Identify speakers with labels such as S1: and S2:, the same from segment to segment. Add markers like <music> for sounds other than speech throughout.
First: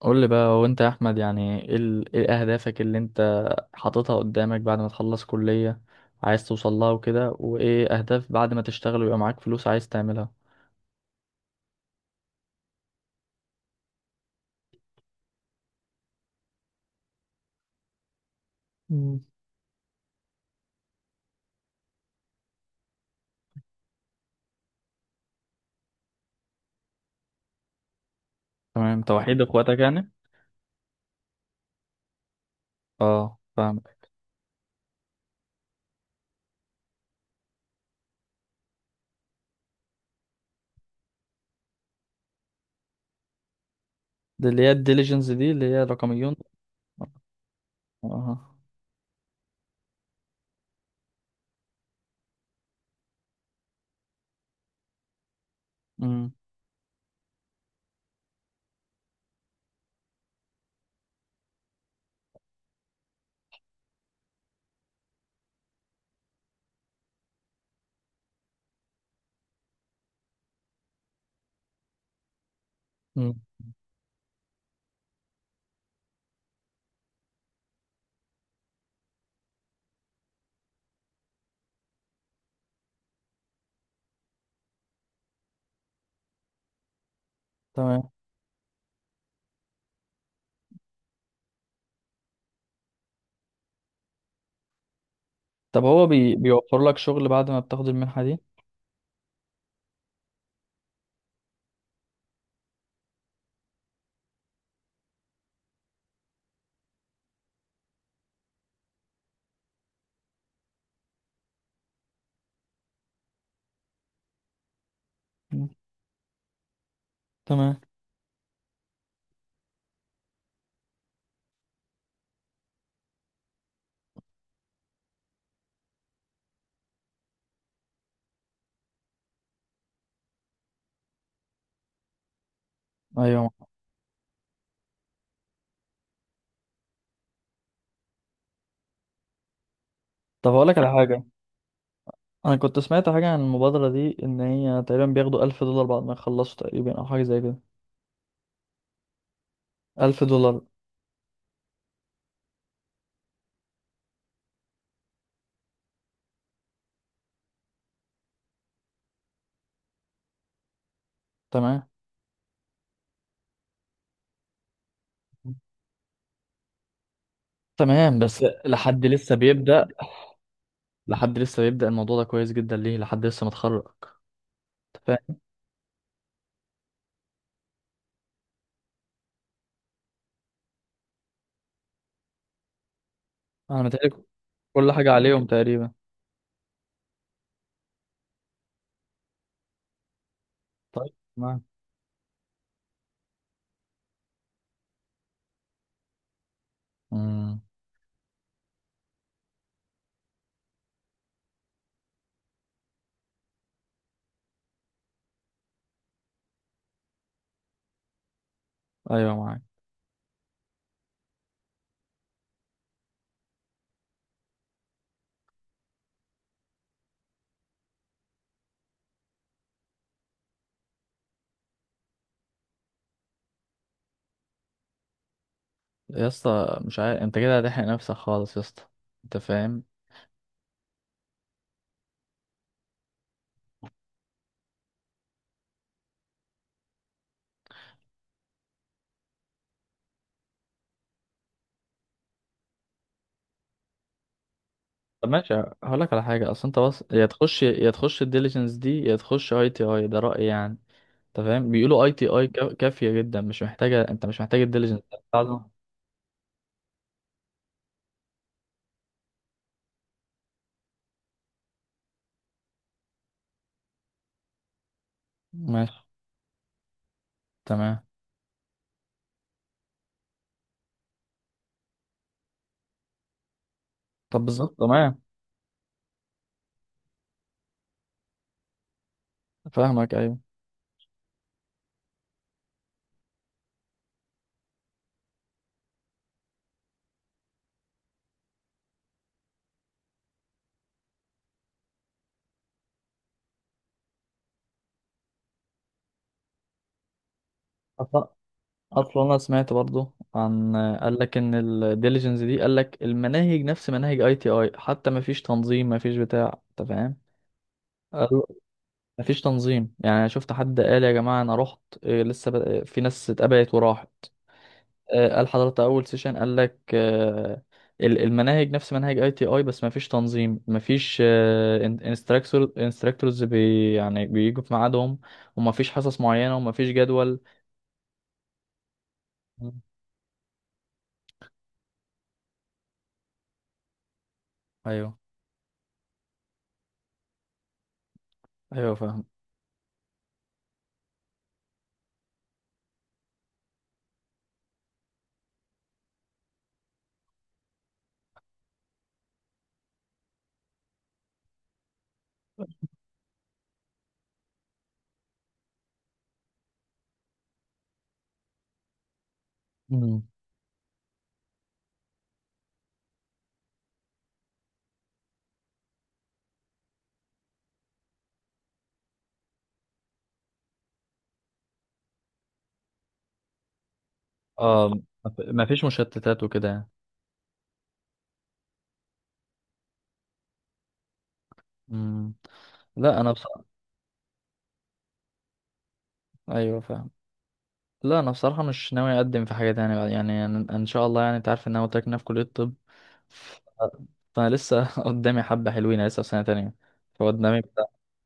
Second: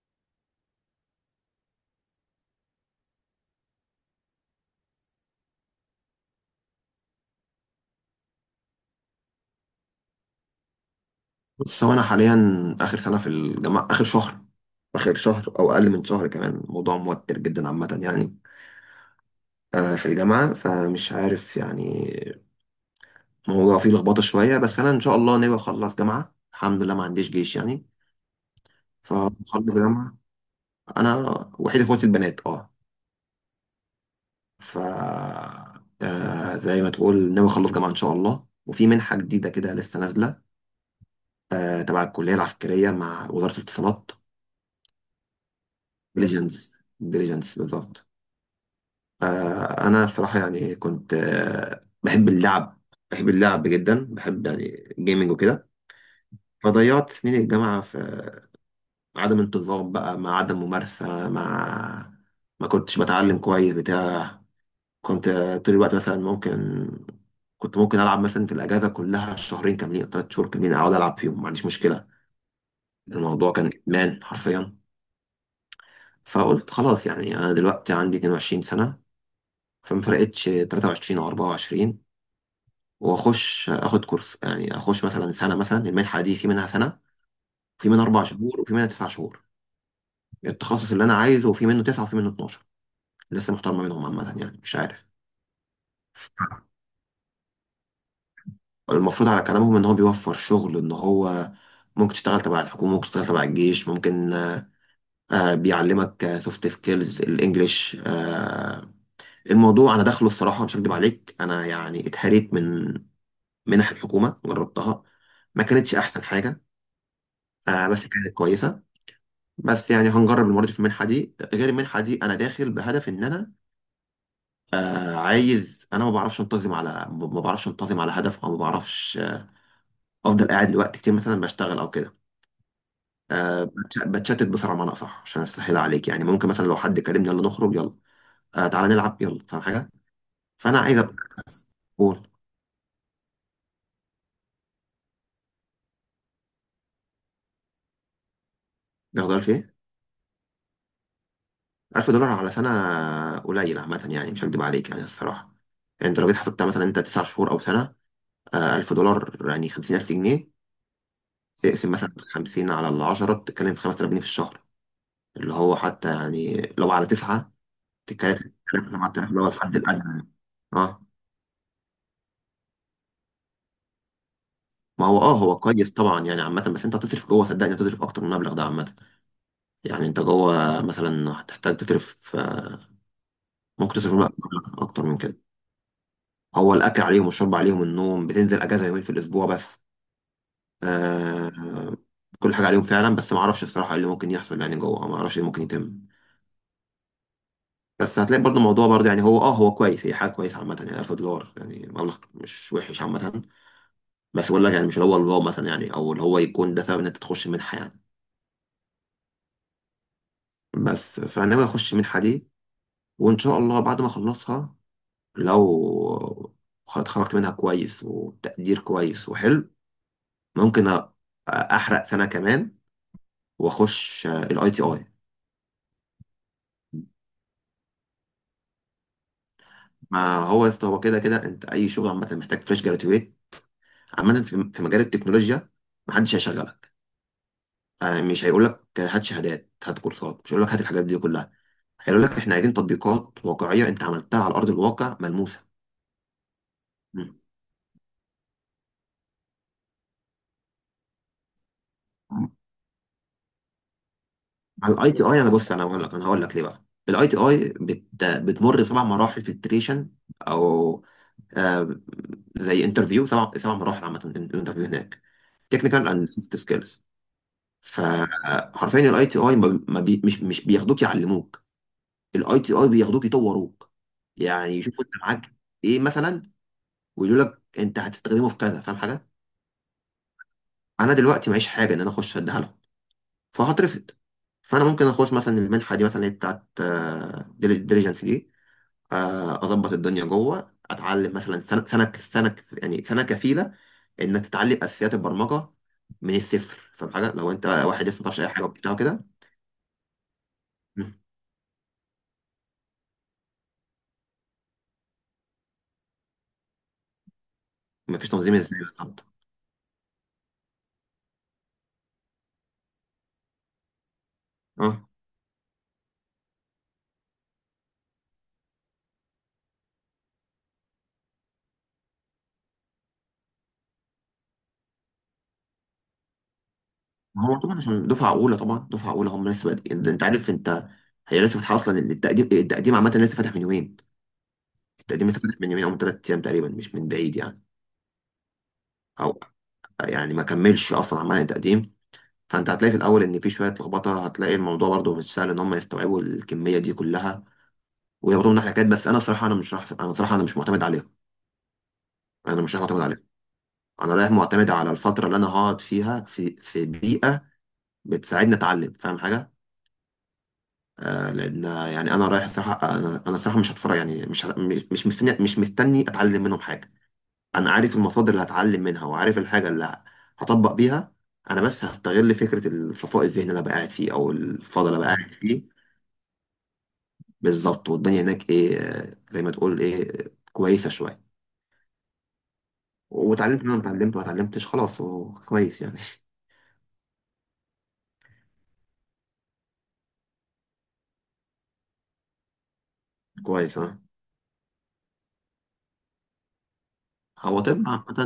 S1: قول لي بقى، هو انت يا احمد يعني ايه ايه اهدافك اللي انت حاططها قدامك بعد ما تخلص كلية عايز توصل لها وكده، وايه اهداف بعد ما تشتغل ويبقى معاك فلوس عايز تعملها؟
S2: بص، هو انا حاليا اخر سنه في الجامعه. اخر شهر او اقل من شهر كمان. الموضوع موتر جدا عامه يعني.
S1: مم.
S2: في الجامعه، فمش عارف يعني. الموضوع فيه لخبطه شويه، بس انا ان شاء الله ناوي اخلص جامعه. الحمد لله ما عنديش جيش يعني.
S1: تمام، توحيد
S2: فخلص
S1: اخواتك يعني؟
S2: جامعه. انا وحيد اخواتي البنات، اه.
S1: اه، فاهمك.
S2: ف زي ما تقول ناوي اخلص جامعه ان شاء الله، وفي منحه جديده كده لسه نازله. تبع الكليه العسكريه مع وزاره الاتصالات.
S1: دي اللي هي الديليجنس، دي اللي هي رقميون؟
S2: ديليجنس. ديليجنس بالظبط.
S1: اه.
S2: انا الصراحه يعني كنت بحب اللعب. بحب اللعب جدا، بحب يعني جيمنج وكده.
S1: امم.
S2: فضيعت سنين الجامعه في عدم انتظام بقى، مع عدم ممارسه، مع ما كنتش بتعلم كويس بتاع. كنت طول الوقت مثلا ممكن كنت ممكن العب مثلا في الاجازه كلها شهرين كاملين أو ثلاث شهور كاملين، اقعد العب فيهم ما عنديش مشكله.
S1: امم.
S2: الموضوع كان ادمان حرفيا. فقلت خلاص، يعني انا دلوقتي عندي 22 سنه، فما فرقتش 23 او 24، واخش اخد كورس يعني، اخش مثلا سنه. مثلا المنحه دي في منها سنه، في منها
S1: تمام.
S2: اربع شهور، وفي منها تسع شهور التخصص اللي انا عايزه، وفي منه تسعه وفي منه 12. لسه محتار ما بينهم عامه يعني، مش عارف.
S1: طب هو بيوفر لك شغل بعد ما بتاخد المنحة دي؟
S2: المفروض على كلامهم ان هو بيوفر شغل، ان هو ممكن تشتغل تبع الحكومه، ممكن تشتغل تبع الجيش، ممكن. بيعلمك سوفت سكيلز، الانجليش. الموضوع انا داخله الصراحه مش هكدب عليك، انا يعني اتهريت من منح الحكومه، جربتها. ما
S1: مم.
S2: كانتش احسن حاجه.
S1: تمام.
S2: بس كانت كويسه. بس يعني هنجرب المره دي. في المنحه دي، غير المنحه دي، انا داخل بهدف ان انا عايز. انا ما بعرفش انتظم على، ما بعرفش انتظم على هدف، او ما بعرفش. افضل قاعد لوقت كتير مثلا بشتغل او كده.
S1: ايوه.
S2: بتشتت بسرعه، بمعنى اصح عشان اسهل عليك. يعني ممكن مثلا لو حد كلمني، يلا نخرج، يلا تعالى نلعب، يلا، فاهم حاجه؟
S1: طب هقول لك
S2: فانا
S1: على
S2: عايز ابقى.
S1: حاجة.
S2: قول.
S1: انا كنت سمعت حاجة عن المبادرة دي ان هي تقريبا بياخدوا 1000 دولار بعد ما يخلصوا تقريبا، او حاجة زي كده.
S2: ده في ايه؟
S1: 1000 دولار.
S2: 1000 دولار على سنه قليل عامه يعني، مش هكدب عليك يعني الصراحه. يعني انت لو جيت حسبتها مثلا، انت 9 شهور او سنه. 1000 دولار يعني 50000 جنيه.
S1: تمام.
S2: اقسم مثلا 50 على العشرة، بتتكلم في 5000 جنيه في الشهر، اللي هو حتى يعني لو على تسعة،
S1: تمام،
S2: تتكلم
S1: بس
S2: في 3000،
S1: لحد
S2: 7000
S1: لسه
S2: اللي هو الحد
S1: بيبدأ.
S2: الأدنى. اه.
S1: لحد لسه بيبدأ الموضوع ده كويس جدا ليه، لحد لسه متخرج. أنت
S2: ما هو
S1: فاهم.
S2: هو كويس طبعا يعني عامة. بس انت هتصرف جوه، صدقني، هتصرف أكتر من المبلغ ده عامة. يعني انت جوه مثلا هتحتاج تصرف،
S1: أنا
S2: ممكن تصرف
S1: متهيألي
S2: مبلغ
S1: كل
S2: أكتر
S1: حاجة
S2: من كده.
S1: عليهم تقريبا.
S2: هو الأكل عليهم والشرب عليهم، النوم. بتنزل أجازة يومين في الأسبوع بس.
S1: طيب، معاك.
S2: آه كل حاجة عليهم فعلا، بس ما أعرفش الصراحة إيه اللي ممكن يحصل يعني جوه، ما أعرفش إيه اللي ممكن يتم.
S1: امم.
S2: بس هتلاقي برضه الموضوع برضه، يعني هو هو كويس، هي حاجه كويسه عامه يعني، 1000 دولار يعني مبلغ مش وحش عامه. بس بقول لك يعني، مش اللي هو الواو مثلا يعني، او اللي هو يكون ده سبب ان انت تخش منحه يعني.
S1: أيوه، معاك.
S2: بس فانا ناوي اخش منحه دي، وان شاء الله بعد ما اخلصها، لو اتخرجت منها كويس وتقدير كويس وحلو، ممكن احرق سنه كمان واخش الاي تي اي.
S1: يا اسطى، مش عارف، أنت كده هتحرق نفسك خالص يا اسطى. أنت فاهم؟
S2: ما هو يا اسطى، هو كده كده انت اي شغل عامه محتاج فريش جراتويت، عامه في مجال التكنولوجيا. محدش هيشغلك. مش هيقول لك هات شهادات، هات كورسات، مش هيقول لك هات الحاجات دي كلها. هيقول لك احنا عايزين تطبيقات واقعيه انت عملتها على ارض الواقع،
S1: طب ماشي.
S2: ملموسه.
S1: هقول لك على حاجة. أصل أنت بس يا
S2: مم.
S1: تخش يا تخش الديليجنس دي، يا تخش أي تي أي، ده رأيي يعني. أنت فاهم؟ بيقولوا أي تي أي كافية جدا، مش محتاجة، أنت مش محتاج
S2: على
S1: الديليجنس
S2: الاي تي اي، انا بص،
S1: بتاعته.
S2: انا هقول لك ليه بقى. الاي تي اي بتمر بسبع مراحل فلتريشن، او آه زي انترفيو، سبع مراحل عامه. الانترفيو هناك
S1: ماشي.
S2: تكنيكال اند سوفت سكيلز.
S1: تمام.
S2: فحرفيا الاي تي اي ما ما بي مش مش بياخدوك يعلموك، الاي تي اي بياخدوك يطوروك.
S1: طب
S2: يعني
S1: بالظبط،
S2: يشوفوا انت
S1: تمام.
S2: معاك ايه مثلا، ويقول لك انت هتستخدمه في كذا، فاهم حاجه؟
S1: فاهمك، ايوه.
S2: انا دلوقتي معيش حاجه ان انا اخش اديها لهم، فهترفض. فانا ممكن اخش مثلا المنحه دي، مثلا اللي هي بتاعت ديليجنس دي. اظبط الدنيا جوه، اتعلم مثلا سنه. يعني سنه كفيله انك تتعلم اساسيات البرمجه من الصفر. فاهم حاجه؟ لو انت واحد لسه ما
S1: أص-
S2: تعرفش اي حاجه وبتاع
S1: اصلا
S2: كده.
S1: انا سمعت برضو، عن
S2: مم.
S1: قال لك ان الديليجنس دي قال لك المناهج نفس مناهج اي تي اي حتى، ما فيش تنظيم، ما فيش بتاع، انت فاهم.
S2: مفيش
S1: قال-
S2: تنظيم ازاي
S1: ما
S2: بالظبط؟
S1: فيش تنظيم يعني. أنا شفت حد قال يا جماعه انا رحت لسه في ناس اتقبلت وراحت.
S2: اه.
S1: قال حضرتك اول سيشن قال لك المناهج نفس مناهج اي تي اي، بس ما فيش تنظيم، ما فيش انستراكتورز يعني بيجوا في ميعادهم، وما فيش حصص معينه وما فيش جدول.
S2: ما هو طبعا عشان دفعه اولى. طبعا دفعه اولى هم لسه
S1: مم.
S2: بادئين، انت عارف انت. هي لسه فاتحه اصلا التقديم. التقديم عامه لسه فاتح من يومين.
S1: ايوه.
S2: التقديم اتفتح من يومين او من ثلاث ايام تقريبا، مش من بعيد يعني.
S1: ايوه فاهم.
S2: او يعني ما كملش اصلا عمال التقديم. فانت هتلاقي في الاول ان في شويه لخبطه، هتلاقي الموضوع برضو مش سهل ان هم يستوعبوا الكميه دي كلها ويربطوا منها حاجات. بس انا صراحه انا صراحه انا مش معتمد عليهم، انا مش رايح معتمد عليهم. انا رايح معتمد على الفتره اللي انا هقعد فيها في بيئه بتساعدني اتعلم، فاهم حاجه؟
S1: مم.
S2: لان يعني انا رايح صراحه، انا صراحه مش هتفرج يعني، مش مستني، مش مستني اتعلم منهم حاجه. انا عارف المصادر اللي هتعلم منها، وعارف الحاجه اللي هطبق بيها. انا بس هستغل فكره الصفاء الذهني اللي أنا بقى قاعد فيه، او الفضل
S1: اه.
S2: اللي أنا بقى قاعد
S1: ما
S2: فيه.
S1: فيش مشتتات وكده يعني.
S2: بالظبط. والدنيا هناك ايه، زي ما تقول ايه، كويسه شويه.
S1: مم. لا، انا
S2: واتعلمت
S1: بصراحه.
S2: اللي انا اتعلمت، ما اتعلمتش خلاص، هو كويس يعني.
S1: ايوه فاهم. لا، انا بصراحه مش ناوي اقدم في حاجه تانية بعد يعني. ان شاء الله يعني، انت عارف ان انا قلت لك إن أنا في كليه الطب.
S2: <laughs> كويس،
S1: ف-
S2: اه.
S1: فانا لسه <laughs> قدامي حبه حلوين، أنا لسه في سنه تانية، فقدامي
S2: هو طب
S1: بتاع.
S2: عامة.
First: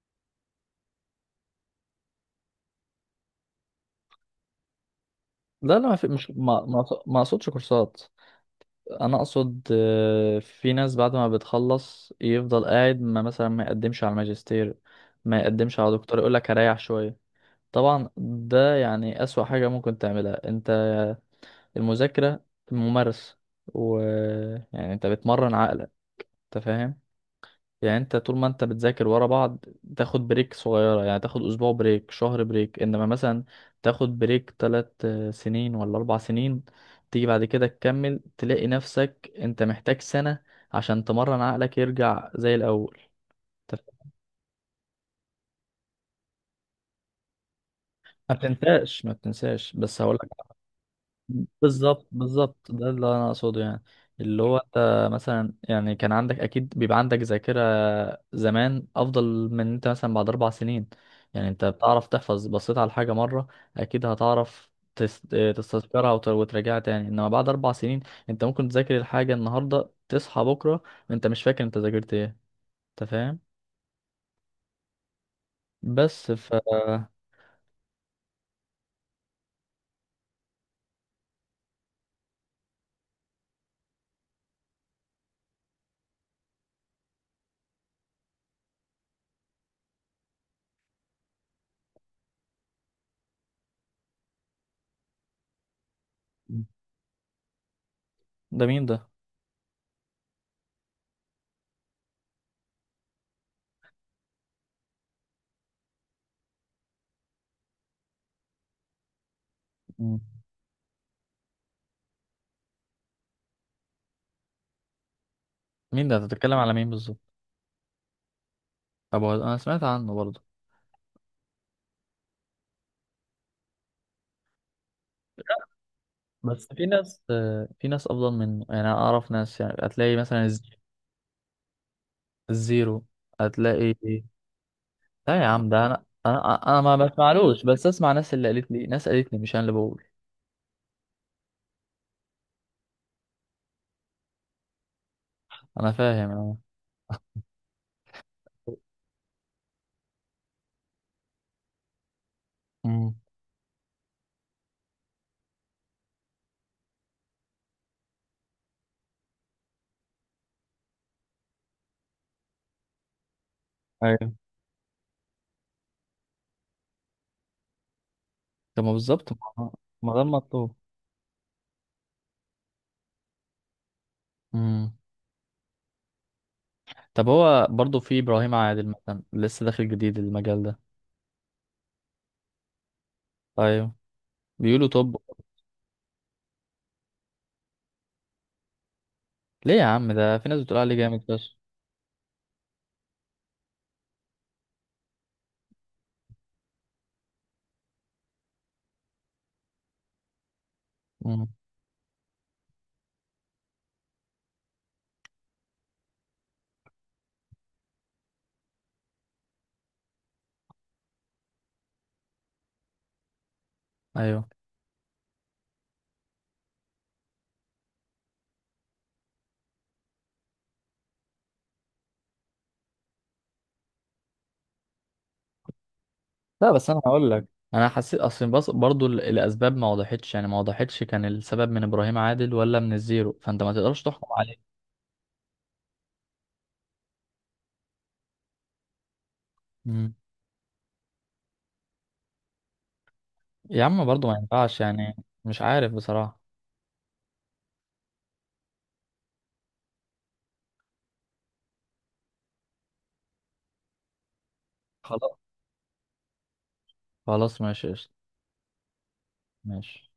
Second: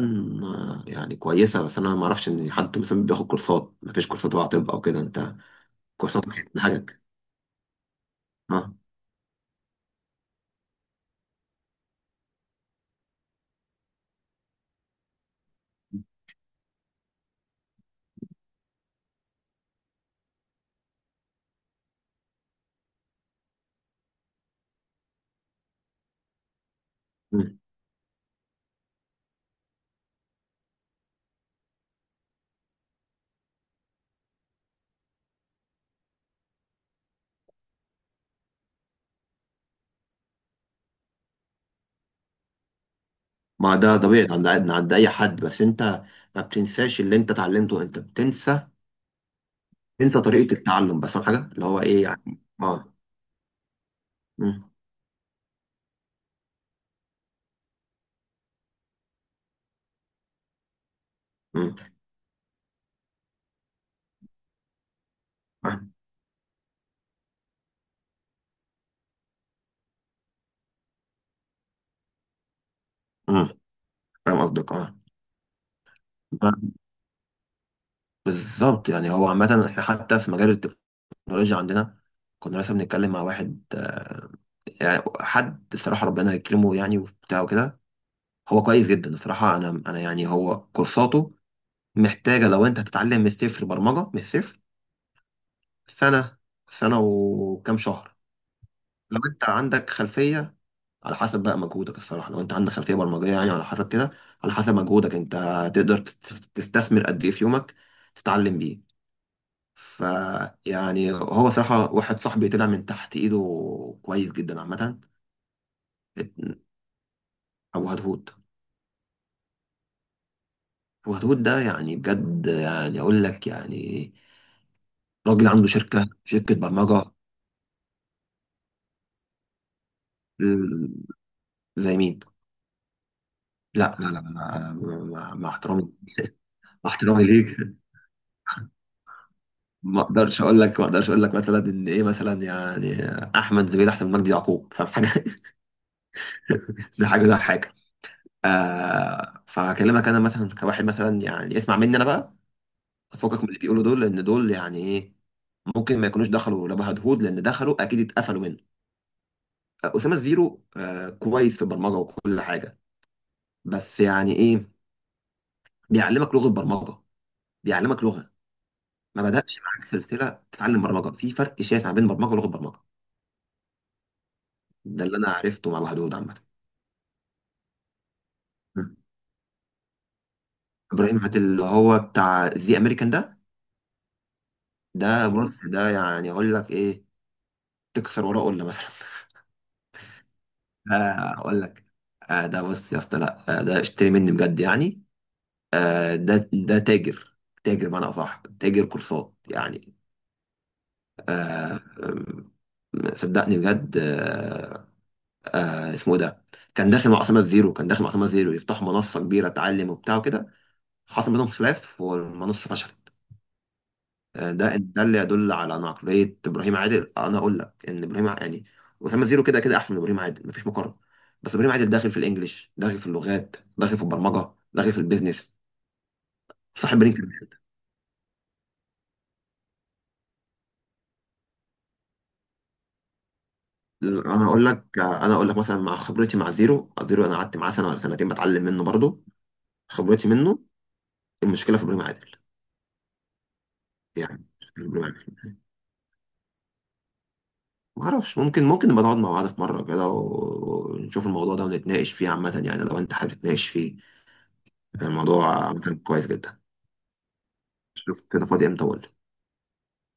S2: يعني كويسة. بس أنا ما أعرفش إن حد مثلا بياخد كورسات، ما فيش كورسات تبع طب أو كده أنت،
S1: لا لا، ما في مش
S2: كورساتك
S1: ما
S2: حاجة،
S1: ما اقصدش كورسات.
S2: اه.
S1: انا اقصد في ناس بعد ما بتخلص يفضل قاعد، ما مثلا ما يقدمش على الماجستير، ما يقدمش على دكتور، يقول لك هريح شويه. طبعا ده يعني أسوأ حاجة ممكن تعملها. انت المذاكرة، ممارسة، و يعني انت بتمرن عقلك، انت فاهم. يعني انت طول ما انت بتذاكر ورا بعض تاخد بريك صغيرة، يعني تاخد اسبوع بريك، شهر بريك، انما مثلا تاخد بريك 3 سنين ولا 4 سنين، تيجي بعد كده تكمل، تلاقي نفسك انت محتاج سنة عشان تمرن عقلك يرجع زي الاول.
S2: ما
S1: انت
S2: ده طبيعي عند اي حد. بس انت ما بتنساش اللي انت اتعلمته، انت
S1: ما
S2: بتنسى،
S1: تنساش ما تنساش، بس هقول.
S2: تنسى طريقه التعلم بس، فاهم حاجه اللي هو ايه
S1: بالظبط
S2: يعني،
S1: بالظبط،
S2: اه.
S1: ده اللي انا اقصده يعني. اللي هو
S2: مم.
S1: انت مثلا، يعني كان عندك اكيد بيبقى عندك ذاكرة زمان افضل من انت مثلا بعد 4 سنين. يعني انت
S2: مم.
S1: بتعرف تحفظ، بصيت على حاجة مرة اكيد هتعرف تستذكرها وتراجعها تاني، انما بعد 4 سنين انت ممكن تذاكر الحاجة النهاردة، تصحى بكرة انت مش فاكر انت ذاكرت ايه، انت فاهم.
S2: مم. فاهم قصدك، اه.
S1: بس
S2: بالظبط يعني. هو عامه احنا حتى في مجال التكنولوجيا عندنا، كنا لسه بنتكلم مع واحد، يعني حد الصراحه ربنا يكرمه يعني وبتاع وكده. هو كويس جدا الصراحه. انا يعني هو كورساته محتاجه. لو انت هتتعلم من الصفر برمجه من الصفر، سنه. سنه وكام شهر
S1: ده مين ده؟
S2: لو انت عندك خلفيه. على حسب بقى مجهودك الصراحه. لو انت عندك خلفيه برمجيه، يعني على حسب كده، على حسب مجهودك انت، تقدر تستثمر قد ايه في يومك تتعلم بيه. ف
S1: مم.
S2: يعني هو صراحه، واحد صاحبي طلع من تحت ايده كويس جدا عامه.
S1: مين ده، انت بتتكلم على مين بالظبط؟
S2: ابو هدهود.
S1: طب انا سمعت عنه برضه.
S2: ابو هدهود ده يعني بجد، يعني اقول لك يعني، راجل عنده شركه
S1: بس في
S2: برمجه.
S1: ناس في ناس افضل منه يعني، أنا اعرف ناس، يعني هتلاقي مثلا
S2: ال- زي مين؟
S1: الزيرو، هتلاقي.
S2: لا، لا، لا، لا،
S1: لا يا
S2: مع
S1: عم،
S2: احترامي،
S1: ده انا
S2: مع
S1: ما
S2: احترامي ليك.
S1: بسمعلوش، بس اسمع، ناس اللي قالت لي، ناس قالت لي، مش انا اللي
S2: ما
S1: بقول.
S2: اقدرش اقول لك، مثلا ان ايه مثلا يعني، احمد زويل احسن من مجدي يعقوب، فاهم حاجه؟ <laughs>
S1: انا فاهم انا.
S2: ده حاجه، ده حاجه. فهكلمك انا مثلا كواحد مثلا يعني، اسمع مني انا بقى.
S1: امم.
S2: فكك من اللي بيقولوا دول، لان دول يعني ايه؟ ممكن ما يكونوش دخلوا لا هدهود، لان دخلوا اكيد اتقفلوا منه. اسامه زيرو، كويس في البرمجه وكل حاجه. بس
S1: ايوه.
S2: يعني ايه، بيعلمك لغه برمجه، بيعلمك لغه.
S1: طب ما
S2: ما
S1: بالظبط،
S2: بدأش
S1: ما
S2: معاك
S1: ما ده
S2: سلسله
S1: المطلوب.
S2: تتعلم برمجه. في فرق شاسع بين برمجه ولغه برمجه.
S1: امم.
S2: ده اللي انا عرفته مع الوحدود عامه.
S1: طب هو برضه في ابراهيم عادل مثلا لسه داخل جديد المجال ده.
S2: ابراهيم عادل، اللي هو بتاع ذا امريكان ده.
S1: ايوه. بيقولوا؟ طب.
S2: ده بص، ده يعني اقول لك ايه، تكسر وراه قله مثلا. <laughs>
S1: ليه يا عم؟ ده في ناس بتقول عليه جامد فشخ.
S2: اقول لك، ده بص يا اسطى، لا، ده اشتري مني بجد يعني. ده تاجر، تاجر بمعنى اصح تاجر كورسات يعني.
S1: امم.
S2: آه، أم، صدقني بجد. اسمه إيه ده، كان داخل مع اسامه زيرو يفتحوا منصه كبيره تعلم وبتاع وكده. حصل بينهم خلاف والمنصه فشلت.
S1: ايوه.
S2: ده اللي يدل على عقلية إبراهيم عادل. أنا أقول لك إن يعني أسامة زيرو كده كده أحسن من إبراهيم عادل، مفيش مقارنة. بس إبراهيم عادل داخل في الإنجليش، داخل في اللغات، داخل في البرمجة، داخل في البيزنس،
S1: لا بس
S2: صاحب
S1: انا
S2: برين
S1: هقول
S2: كمان.
S1: لك. انا حسيت اصلا، بص برضو الاسباب ما وضحتش، يعني ما وضحتش كان السبب من ابراهيم عادل ولا من الزيرو، فانت ما تقدرش تحكم عليه.
S2: أنا أقول لك مثلا، مع خبرتي مع زيرو. زيرو، أنا قعدت معاه سنة ولا سنتين بتعلم منه برضه.
S1: مم.
S2: خبرتي منه. المشكلة في إبراهيم عادل،
S1: يا عم برضو ما
S2: يعني
S1: ينفعش
S2: مشكلة في إبراهيم
S1: يعني.
S2: عادل.
S1: مش عارف بصراحة.
S2: ما أعرفش. ممكن نبقى نقعد مع بعض في مرة كده ونشوف الموضوع ده ونتناقش فيه عامة يعني، لو أنت حابب تتناقش فيه.
S1: خلاص.
S2: الموضوع عامة كويس جدا.
S1: خلاص ماشي قشطة.
S2: شوف كده فاضي امتى، اقول.
S1: ماشي.